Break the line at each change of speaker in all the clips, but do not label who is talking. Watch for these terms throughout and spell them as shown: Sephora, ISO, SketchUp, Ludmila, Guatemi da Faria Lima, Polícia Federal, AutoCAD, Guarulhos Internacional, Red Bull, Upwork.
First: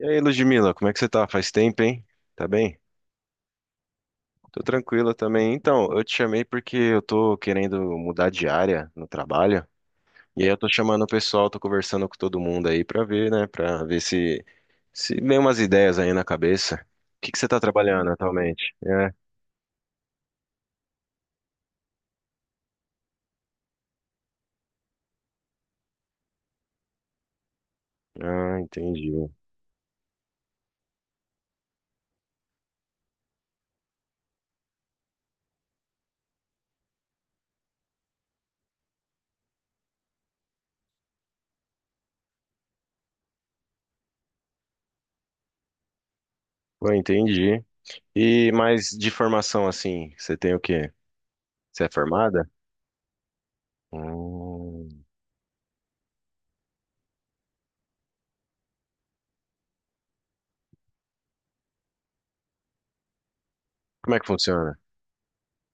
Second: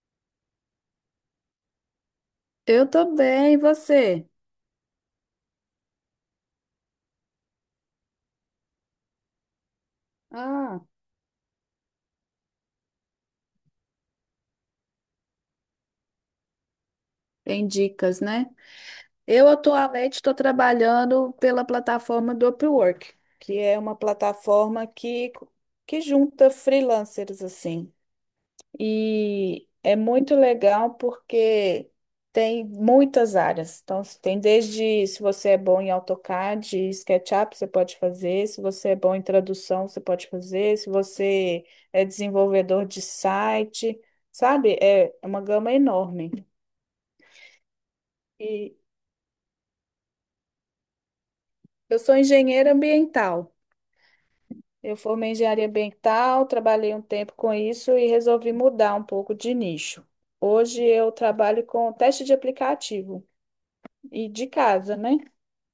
E aí, Ludmila, como é que você tá? Faz tempo, hein? Tá bem?
Eu tô bem, e você?
Tô tranquila também. Então, eu te chamei porque eu tô querendo mudar de área no trabalho. E aí eu tô
Ah.
chamando o pessoal, tô conversando com todo mundo aí pra ver, né? Pra ver se vem umas ideias aí na cabeça. O que que você tá
Tem
trabalhando
dicas, né?
atualmente? É.
Eu atualmente estou trabalhando pela plataforma do Upwork, que é uma plataforma que junta freelancers assim.
Ah, entendi.
E é muito legal porque tem muitas áreas. Então, se tem desde se você é bom em AutoCAD e SketchUp, você pode fazer. Se você é bom em tradução, você pode fazer. Se você é desenvolvedor de site, sabe? É uma gama enorme.
Pô, entendi. E
E
mais de formação, assim, você tem o quê? Você é
eu sou
formada?
engenheira ambiental. Eu
Hum.
formei em engenharia ambiental, trabalhei um tempo com isso e resolvi mudar um pouco de nicho. Hoje eu trabalho com teste de aplicativo.
Como é que
E de
funciona?
casa, né?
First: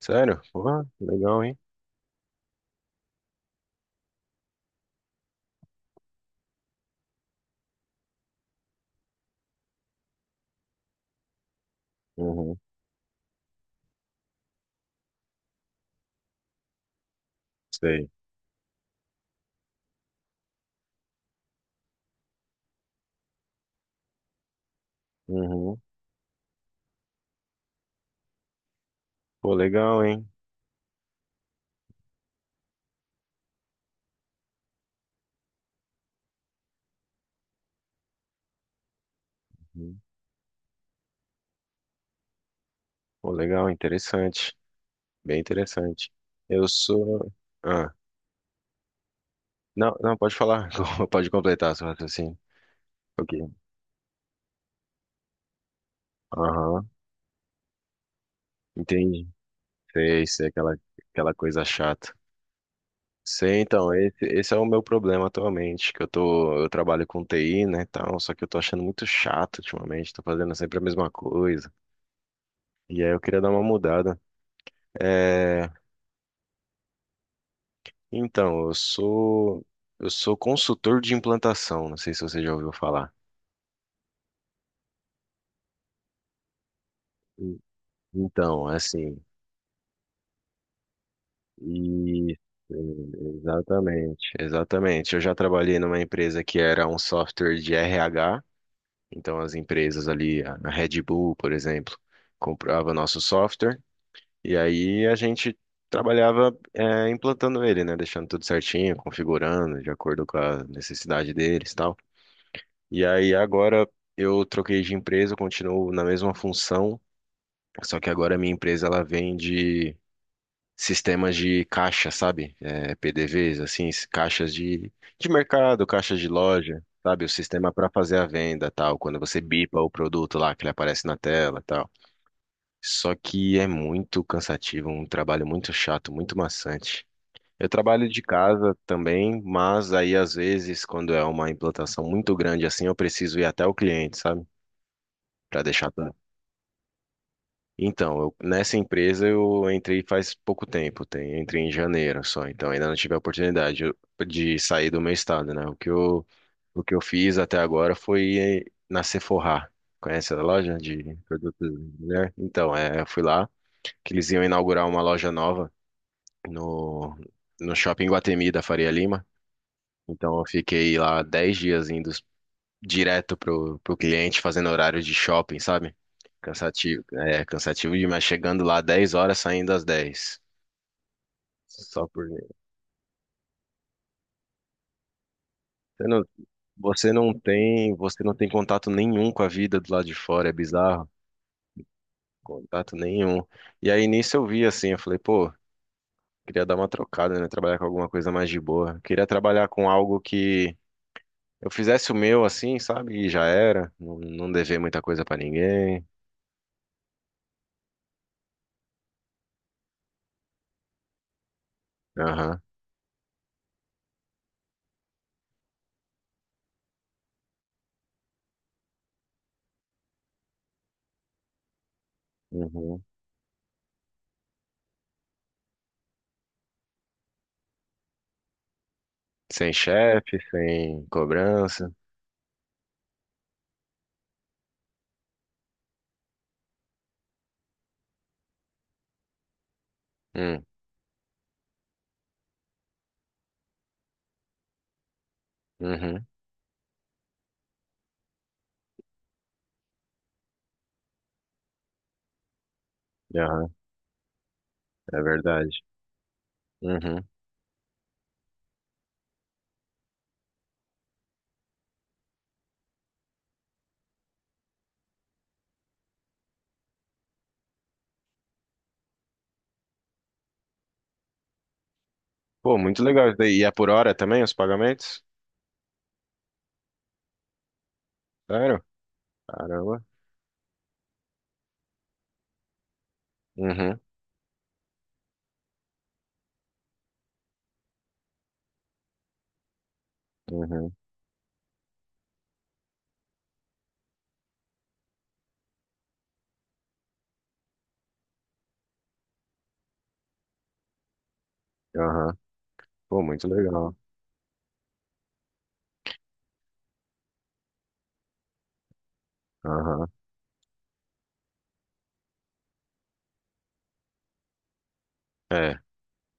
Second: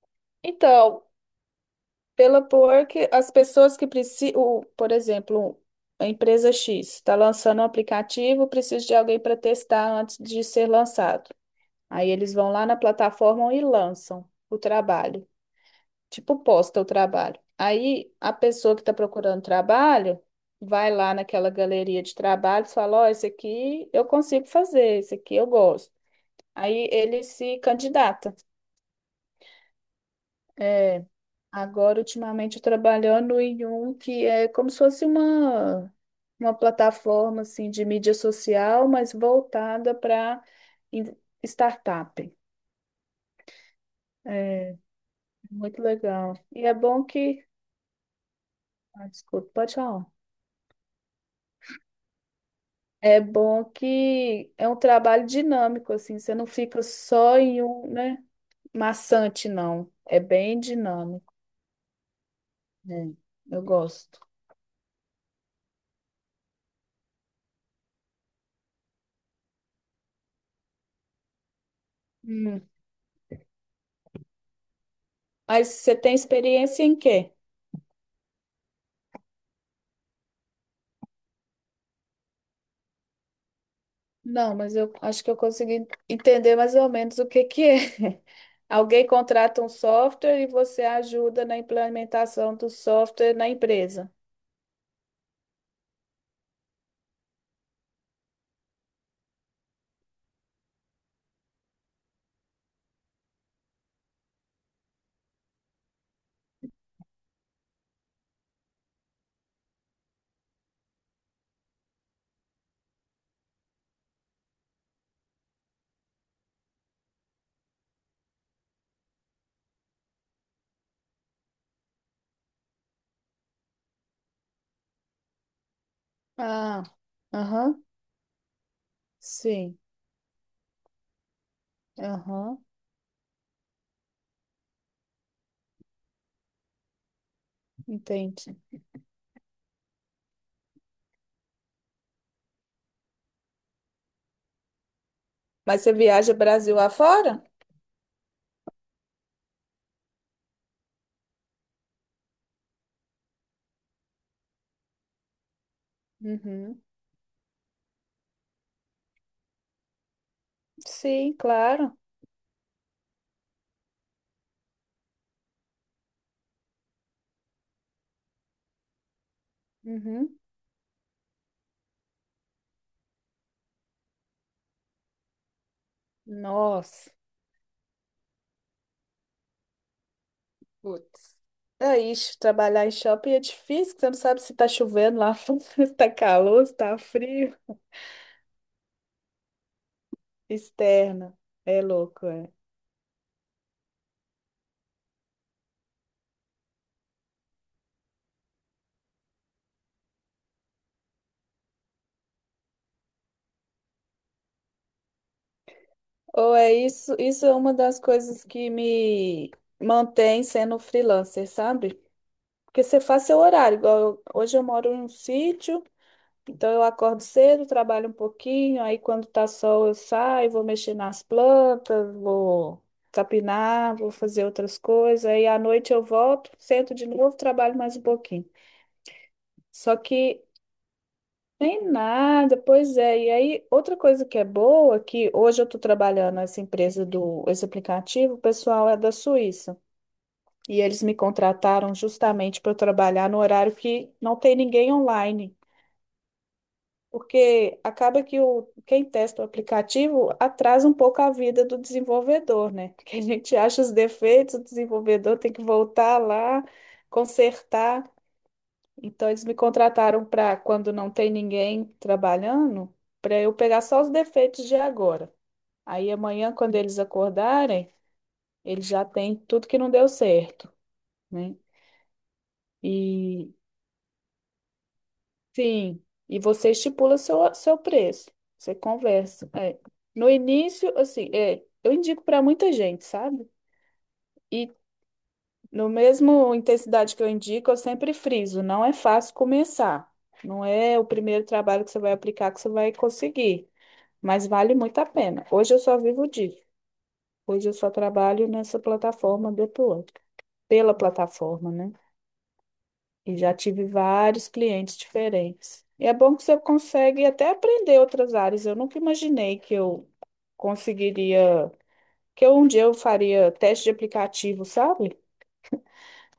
Sério? Pô,
Então,
legal, hein?
pela porque as pessoas que precisam, por exemplo, a empresa X está lançando um aplicativo, precisa de alguém para testar antes de ser lançado. Aí eles vão
Uhum,
lá na plataforma e lançam o trabalho, tipo posta o trabalho.
sei.
Aí a pessoa que está procurando trabalho vai lá naquela galeria de trabalhos e fala: Ó, esse aqui eu consigo fazer, esse aqui eu
Uhum.
gosto. Aí ele se candidata.
Pô, legal, hein?
É, agora ultimamente eu trabalhando em um que é como se fosse uma plataforma assim de mídia social, mas voltada
Uhum.
para startup.
Pô, legal, interessante.
É
Bem
muito
interessante.
legal. E
Eu
é bom
sou.
que.
Ah,
Ah, desculpa, pode
não,
falar.
não, pode falar. Pode completar seu raciocínio.
É
Ok.
bom que é um trabalho dinâmico, assim, você não fica
Aham,
só em um, né,
entendi.
maçante, não. É
Sei, sei,
bem
aquela,
dinâmico.
aquela coisa chata.
É,
Sei,
eu
então,
gosto.
esse é o meu problema atualmente, que eu tô, eu trabalho com TI, né, tal, só que eu tô achando muito chato ultimamente, tô fazendo sempre a mesma coisa.
Hum.
E aí eu queria dar uma mudada.
Mas
É,
você tem experiência em quê?
então, eu sou consultor de implantação, não sei se você já ouviu falar.
Não, mas eu acho que eu consegui entender mais ou menos o que
E-
que é.
Então,
Alguém
assim,
contrata um software e você ajuda na
e
implementação do software na empresa.
exatamente, exatamente. Eu já trabalhei numa empresa que era um software de RH, então as empresas ali, a Red Bull, por exemplo, comprava nosso software e aí a gente trabalhava implantando ele, né, deixando tudo certinho, configurando de acordo com a necessidade deles, e tal. E aí agora eu troquei de empresa, continuo na mesma função, só que agora a minha empresa ela vende sistemas de caixa, sabe? É, PDVs, assim, caixas de mercado, caixas de
Ah,
loja, sabe? O sistema
aham,
para fazer a venda, tal, quando você
sim,
bipa o produto lá, que ele aparece na tela, tal.
aham,
Só que é muito cansativo, um trabalho muito chato, muito maçante. Eu trabalho de
entendi.
casa também, mas aí às vezes, quando é uma implantação muito grande assim, eu preciso ir até o cliente, sabe? Para
Mas
deixar
você
tudo.
viaja Brasil afora?
Nessa empresa eu entrei faz pouco tempo, tem, entrei em janeiro só, então ainda não tive a oportunidade de sair do meu estado, né? O que eu,
Uhum,
o que eu fiz até agora foi na Sephora. Conhece a loja de
sim,
produtos
claro.
de mulher? Então, é, eu fui lá, que eles iam inaugurar uma loja nova no, no shopping Guatemi da Faria Lima. Então,
Uhum.
eu fiquei lá 10 dias indo direto pro cliente, fazendo horário de shopping, sabe? Cansativo,
Nossa.
é cansativo demais, chegando lá 10 horas, saindo às 10.
Putz. É
Só por
isso, trabalhar em shopping é difícil, que você não sabe se tá chovendo lá fora, se
você
tá
não,
calor, se tá frio.
você não tem contato nenhum com a vida do lado de fora, é bizarro.
Externa, é louco, é.
Contato nenhum. E aí nisso eu vi assim, eu falei, pô, queria dar uma trocada, né? Trabalhar com alguma coisa mais de boa. Queria trabalhar com algo que eu fizesse o meu assim, sabe? E já era, não, não dever muita coisa pra ninguém.
Ou é isso, isso é uma das coisas que me mantém sendo freelancer, sabe?
Aham.
Porque você faz seu horário, igual hoje eu moro em um sítio, então eu acordo cedo, trabalho um pouquinho, aí quando tá sol eu saio, vou mexer nas plantas, vou
Uhum.
capinar, vou fazer outras coisas, aí à noite eu volto, sento de novo, trabalho mais um pouquinho.
Sem
Só
chefe,
que
sem
tem
cobrança.
nada, pois é. E aí, outra coisa que é boa, é que hoje eu estou trabalhando essa empresa esse aplicativo, o pessoal é da Suíça.
Hum,
E eles me contrataram justamente para eu trabalhar no horário que não tem ninguém online.
uhum,
Porque acaba que quem testa o aplicativo atrasa um pouco a vida do desenvolvedor, né? Porque a gente
aham,
acha os defeitos, o
é
desenvolvedor tem que
verdade.
voltar lá,
Uhum.
consertar. Então eles me contrataram para quando não tem ninguém trabalhando, para eu pegar só os defeitos de agora. Aí amanhã, quando eles acordarem, eles já têm tudo que não deu certo, né?
Pô, muito legal isso
E
daí. E é por hora também os pagamentos?
sim, e você estipula seu preço, você
Sério?
conversa. É.
Caramba.
No início, assim, é, eu indico para muita gente, sabe?
Uhum,
E no mesmo intensidade que eu indico, eu sempre friso, não é fácil começar. Não
uhum,
é o primeiro trabalho que você vai aplicar que você vai conseguir. Mas vale muito a pena. Hoje eu só vivo disso. Hoje eu só trabalho nessa plataforma do Upwork, pela plataforma, né?
aham. Pô,
E
muito
já tive
legal.
vários clientes diferentes. E é bom que você consegue até aprender outras áreas. Eu nunca imaginei que
Aham.
eu conseguiria, que eu, um dia eu faria teste de aplicativo, sabe?
É,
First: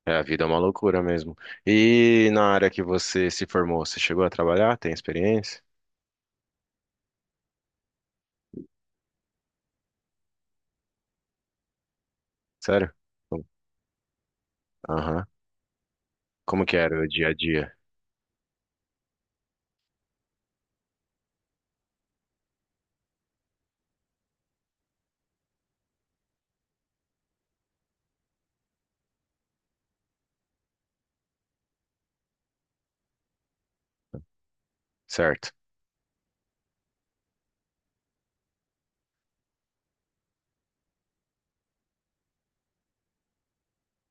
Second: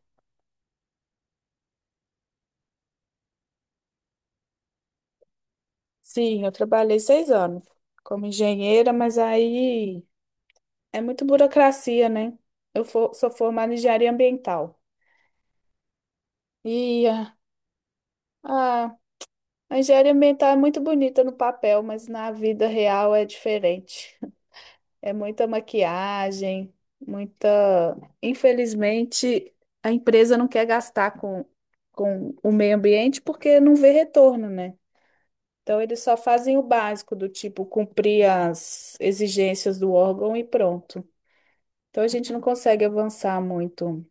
é, a vida é uma loucura mesmo. E na área que você se formou, você chegou a trabalhar? Tem experiência?
Sim, eu trabalhei 6 anos como engenheira, mas aí é muito burocracia, né? Eu
Sério?
sou
Hum.
formada em engenharia ambiental.
Aham. Como que era o dia
E
a dia?
ah, A engenharia ambiental é muito bonita no papel, mas na vida real é diferente. É muita maquiagem, muita. Infelizmente, a empresa não quer gastar com o meio ambiente porque não vê retorno, né?
Certo.
Então, eles só fazem o básico, do tipo cumprir as exigências do órgão e pronto. Então, a gente não consegue avançar muito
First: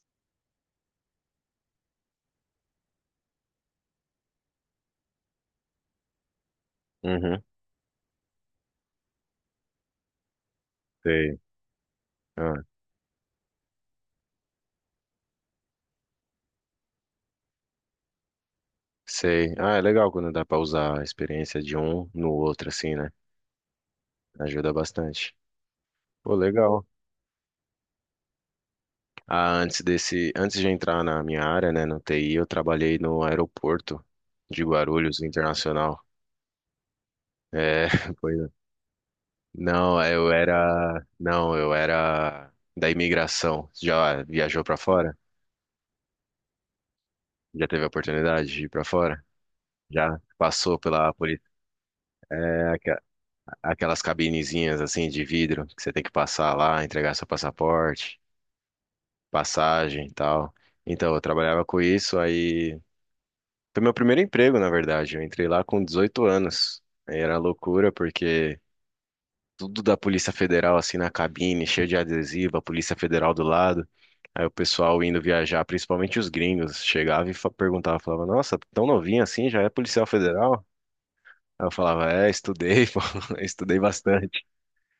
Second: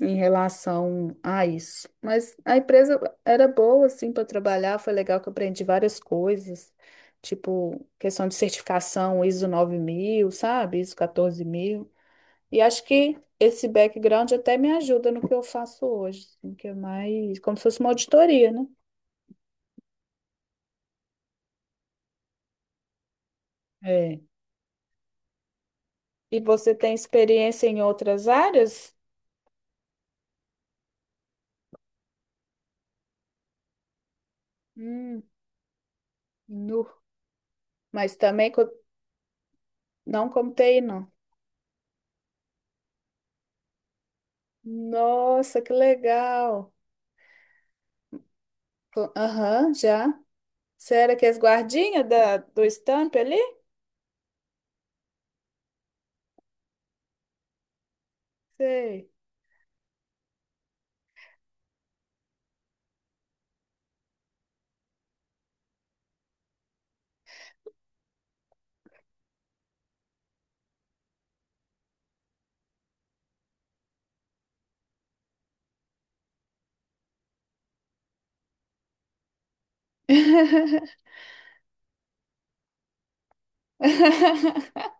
em relação a isso. Mas a empresa era boa, assim, para trabalhar, foi legal que eu aprendi várias coisas,
Uhum,
tipo questão de certificação ISO 9000, sabe? ISO
sei.
quatorze mil. E
Ah,
acho que esse background até me ajuda no que eu faço hoje, assim, que é mais como se fosse uma auditoria, né?
sei. Ah, é legal quando dá pra usar a experiência de um no outro, assim, né?
É.
Ajuda bastante. Pô,
E você
legal.
tem experiência em outras áreas?
Ah, antes desse, antes de entrar na minha área, né, no TI, eu trabalhei no aeroporto de Guarulhos
Hum,
Internacional.
nu.
É,
Mas
pois
também
é. Não,
não contei, não.
eu era da imigração. Já viajou pra fora?
Nossa, que legal!
Já teve a oportunidade de ir pra fora?
Aham, já.
Já passou
Você
pela
era que as
polícia?
guardinhas da, do
É,
estampo ali?
aquelas cabinezinhas assim de vidro que você tem que passar lá, entregar seu passaporte,
Sei.
passagem e tal. Então, eu trabalhava com isso, aí. Foi meu primeiro emprego, na verdade. Eu entrei lá com 18 anos. Aí era loucura, porque tudo da Polícia Federal, assim, na cabine, cheio de adesivo, a Polícia Federal do lado. Aí o pessoal indo viajar, principalmente os gringos, chegava e perguntava, falava, nossa, tão novinho assim, já é policial federal? Aí eu falava, é, estudei, pô, estudei bastante.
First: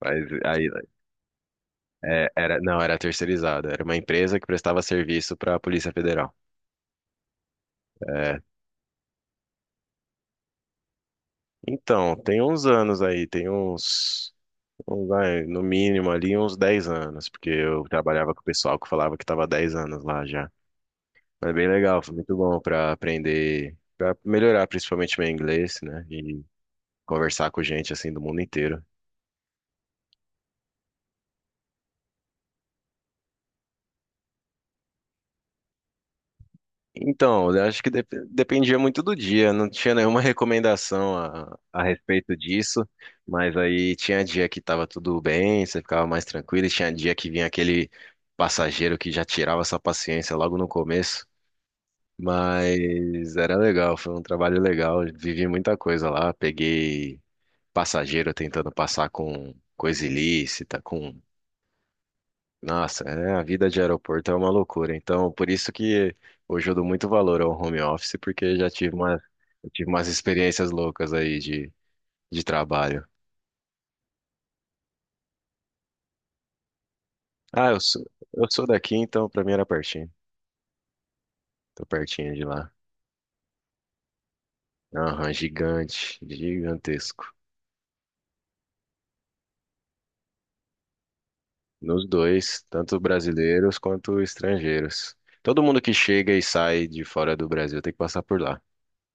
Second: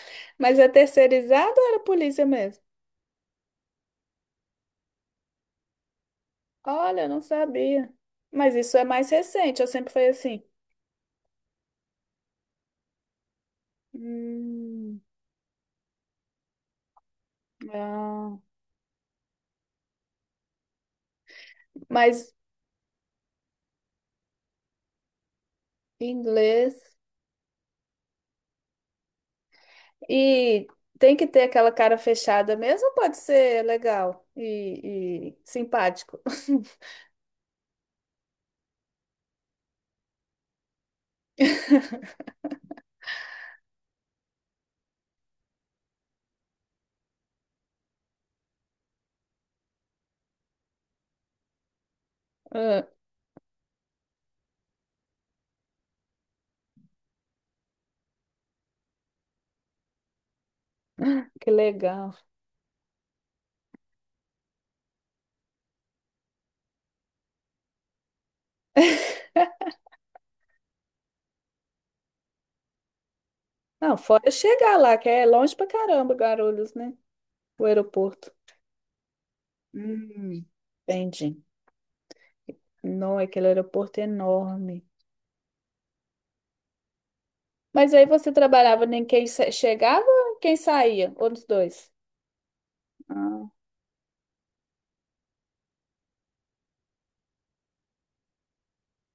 Mas
Mas é
aí,
terceirizado ou era polícia
é, era,
mesmo?
não, era terceirizado, era uma empresa que prestava serviço para a Polícia Federal.
Olha, eu não sabia.
É,
Mas isso é mais recente, eu sempre fui assim.
então, tem uns anos aí, tem uns.
Hum,
Bom, vai, no mínimo ali uns 10 anos, porque eu trabalhava
ah,
com o pessoal que falava que estava 10 anos lá já. Mas bem legal, foi
mas
muito bom para aprender, para melhorar principalmente meu inglês, né? E
inglês.
conversar com gente assim do mundo inteiro.
E tem que ter aquela cara fechada mesmo, ou pode ser legal e simpático.
Então, eu acho que dependia muito do dia, não tinha nenhuma recomendação a respeito disso, mas aí tinha dia que estava tudo bem, você ficava mais tranquilo, e tinha dia que vinha aquele passageiro que já tirava sua paciência logo no começo.
Ah,
Mas era legal, foi um trabalho legal. Vivi muita coisa lá. Peguei passageiro tentando passar com coisa ilícita, com.
que legal.
Nossa, é, a vida de aeroporto é uma loucura. Então, por isso que hoje eu dou muito valor ao home office, porque já tive uma, eu tive umas experiências loucas aí de trabalho.
Não, fora chegar lá, que é longe pra caramba, Guarulhos, né? O
Ah, eu sou,
aeroporto.
eu sou daqui, então pra mim era pertinho.
Hum, entendi.
Tô pertinho de lá.
Não, aquele aeroporto é enorme.
Aham, gigante, gigantesco.
Mas aí você trabalhava nem quem chegava, ou quem saía, ou dos dois?
Nos dois, tanto
Ah,
brasileiros quanto estrangeiros. Todo mundo que chega e sai de fora do Brasil tem que passar por lá.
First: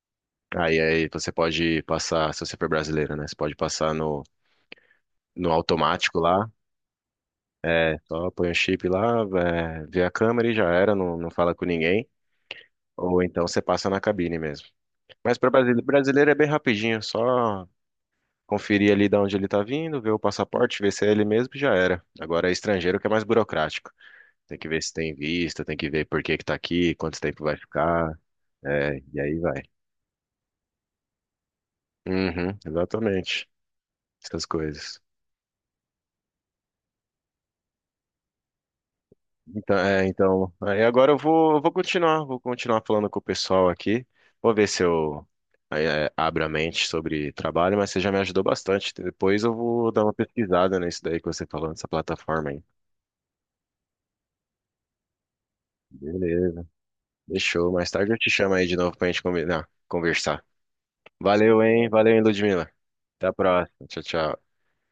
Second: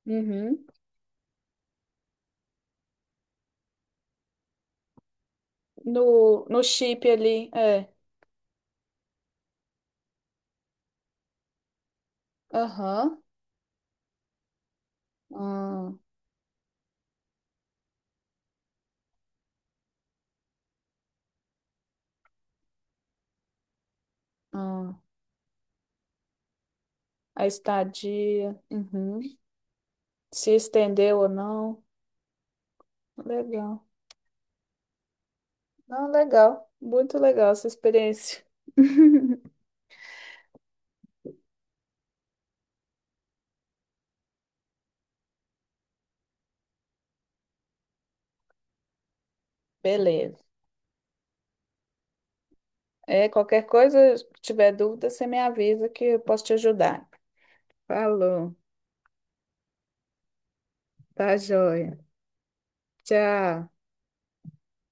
uhum.
Aí, você pode passar, se você for brasileiro, né? Você pode passar no
No,
automático lá.
no chip ali, é.
É, só põe o chip lá, é, vê a câmera e já era, não, não fala com ninguém. Ou
Aham.
então você passa na cabine mesmo. Mas para brasileiro
Ah,
brasileiro é bem rapidinho, só conferir ali de onde ele tá vindo, ver o passaporte, ver se é ele mesmo e já era. Agora é estrangeiro que é mais burocrático. Tem que ver se
ah.
tem visto, tem que ver por que que tá aqui, quanto tempo
A
vai ficar,
estadia,
é, e
uhum.
aí vai.
Se estendeu ou não.
Uhum, exatamente.
Legal.
Essas coisas.
Não, legal. Muito legal essa experiência.
Então, é, então, aí agora eu vou continuar falando com o pessoal aqui. Vou ver se eu é, abro a mente sobre trabalho, mas você já me ajudou bastante. Depois eu vou dar uma
Beleza.
pesquisada nisso daí que você falou, nessa plataforma aí.
É, qualquer coisa, se tiver dúvida, você me avisa que eu posso te
Beleza.
ajudar.
Fechou. Mais tarde eu te chamo
Falou.
aí de novo pra gente combinar, conversar.
Tá
Valeu, hein?
joia.
Valeu, hein, Ludmila. Até a
Tchau.
próxima. Tchau, tchau.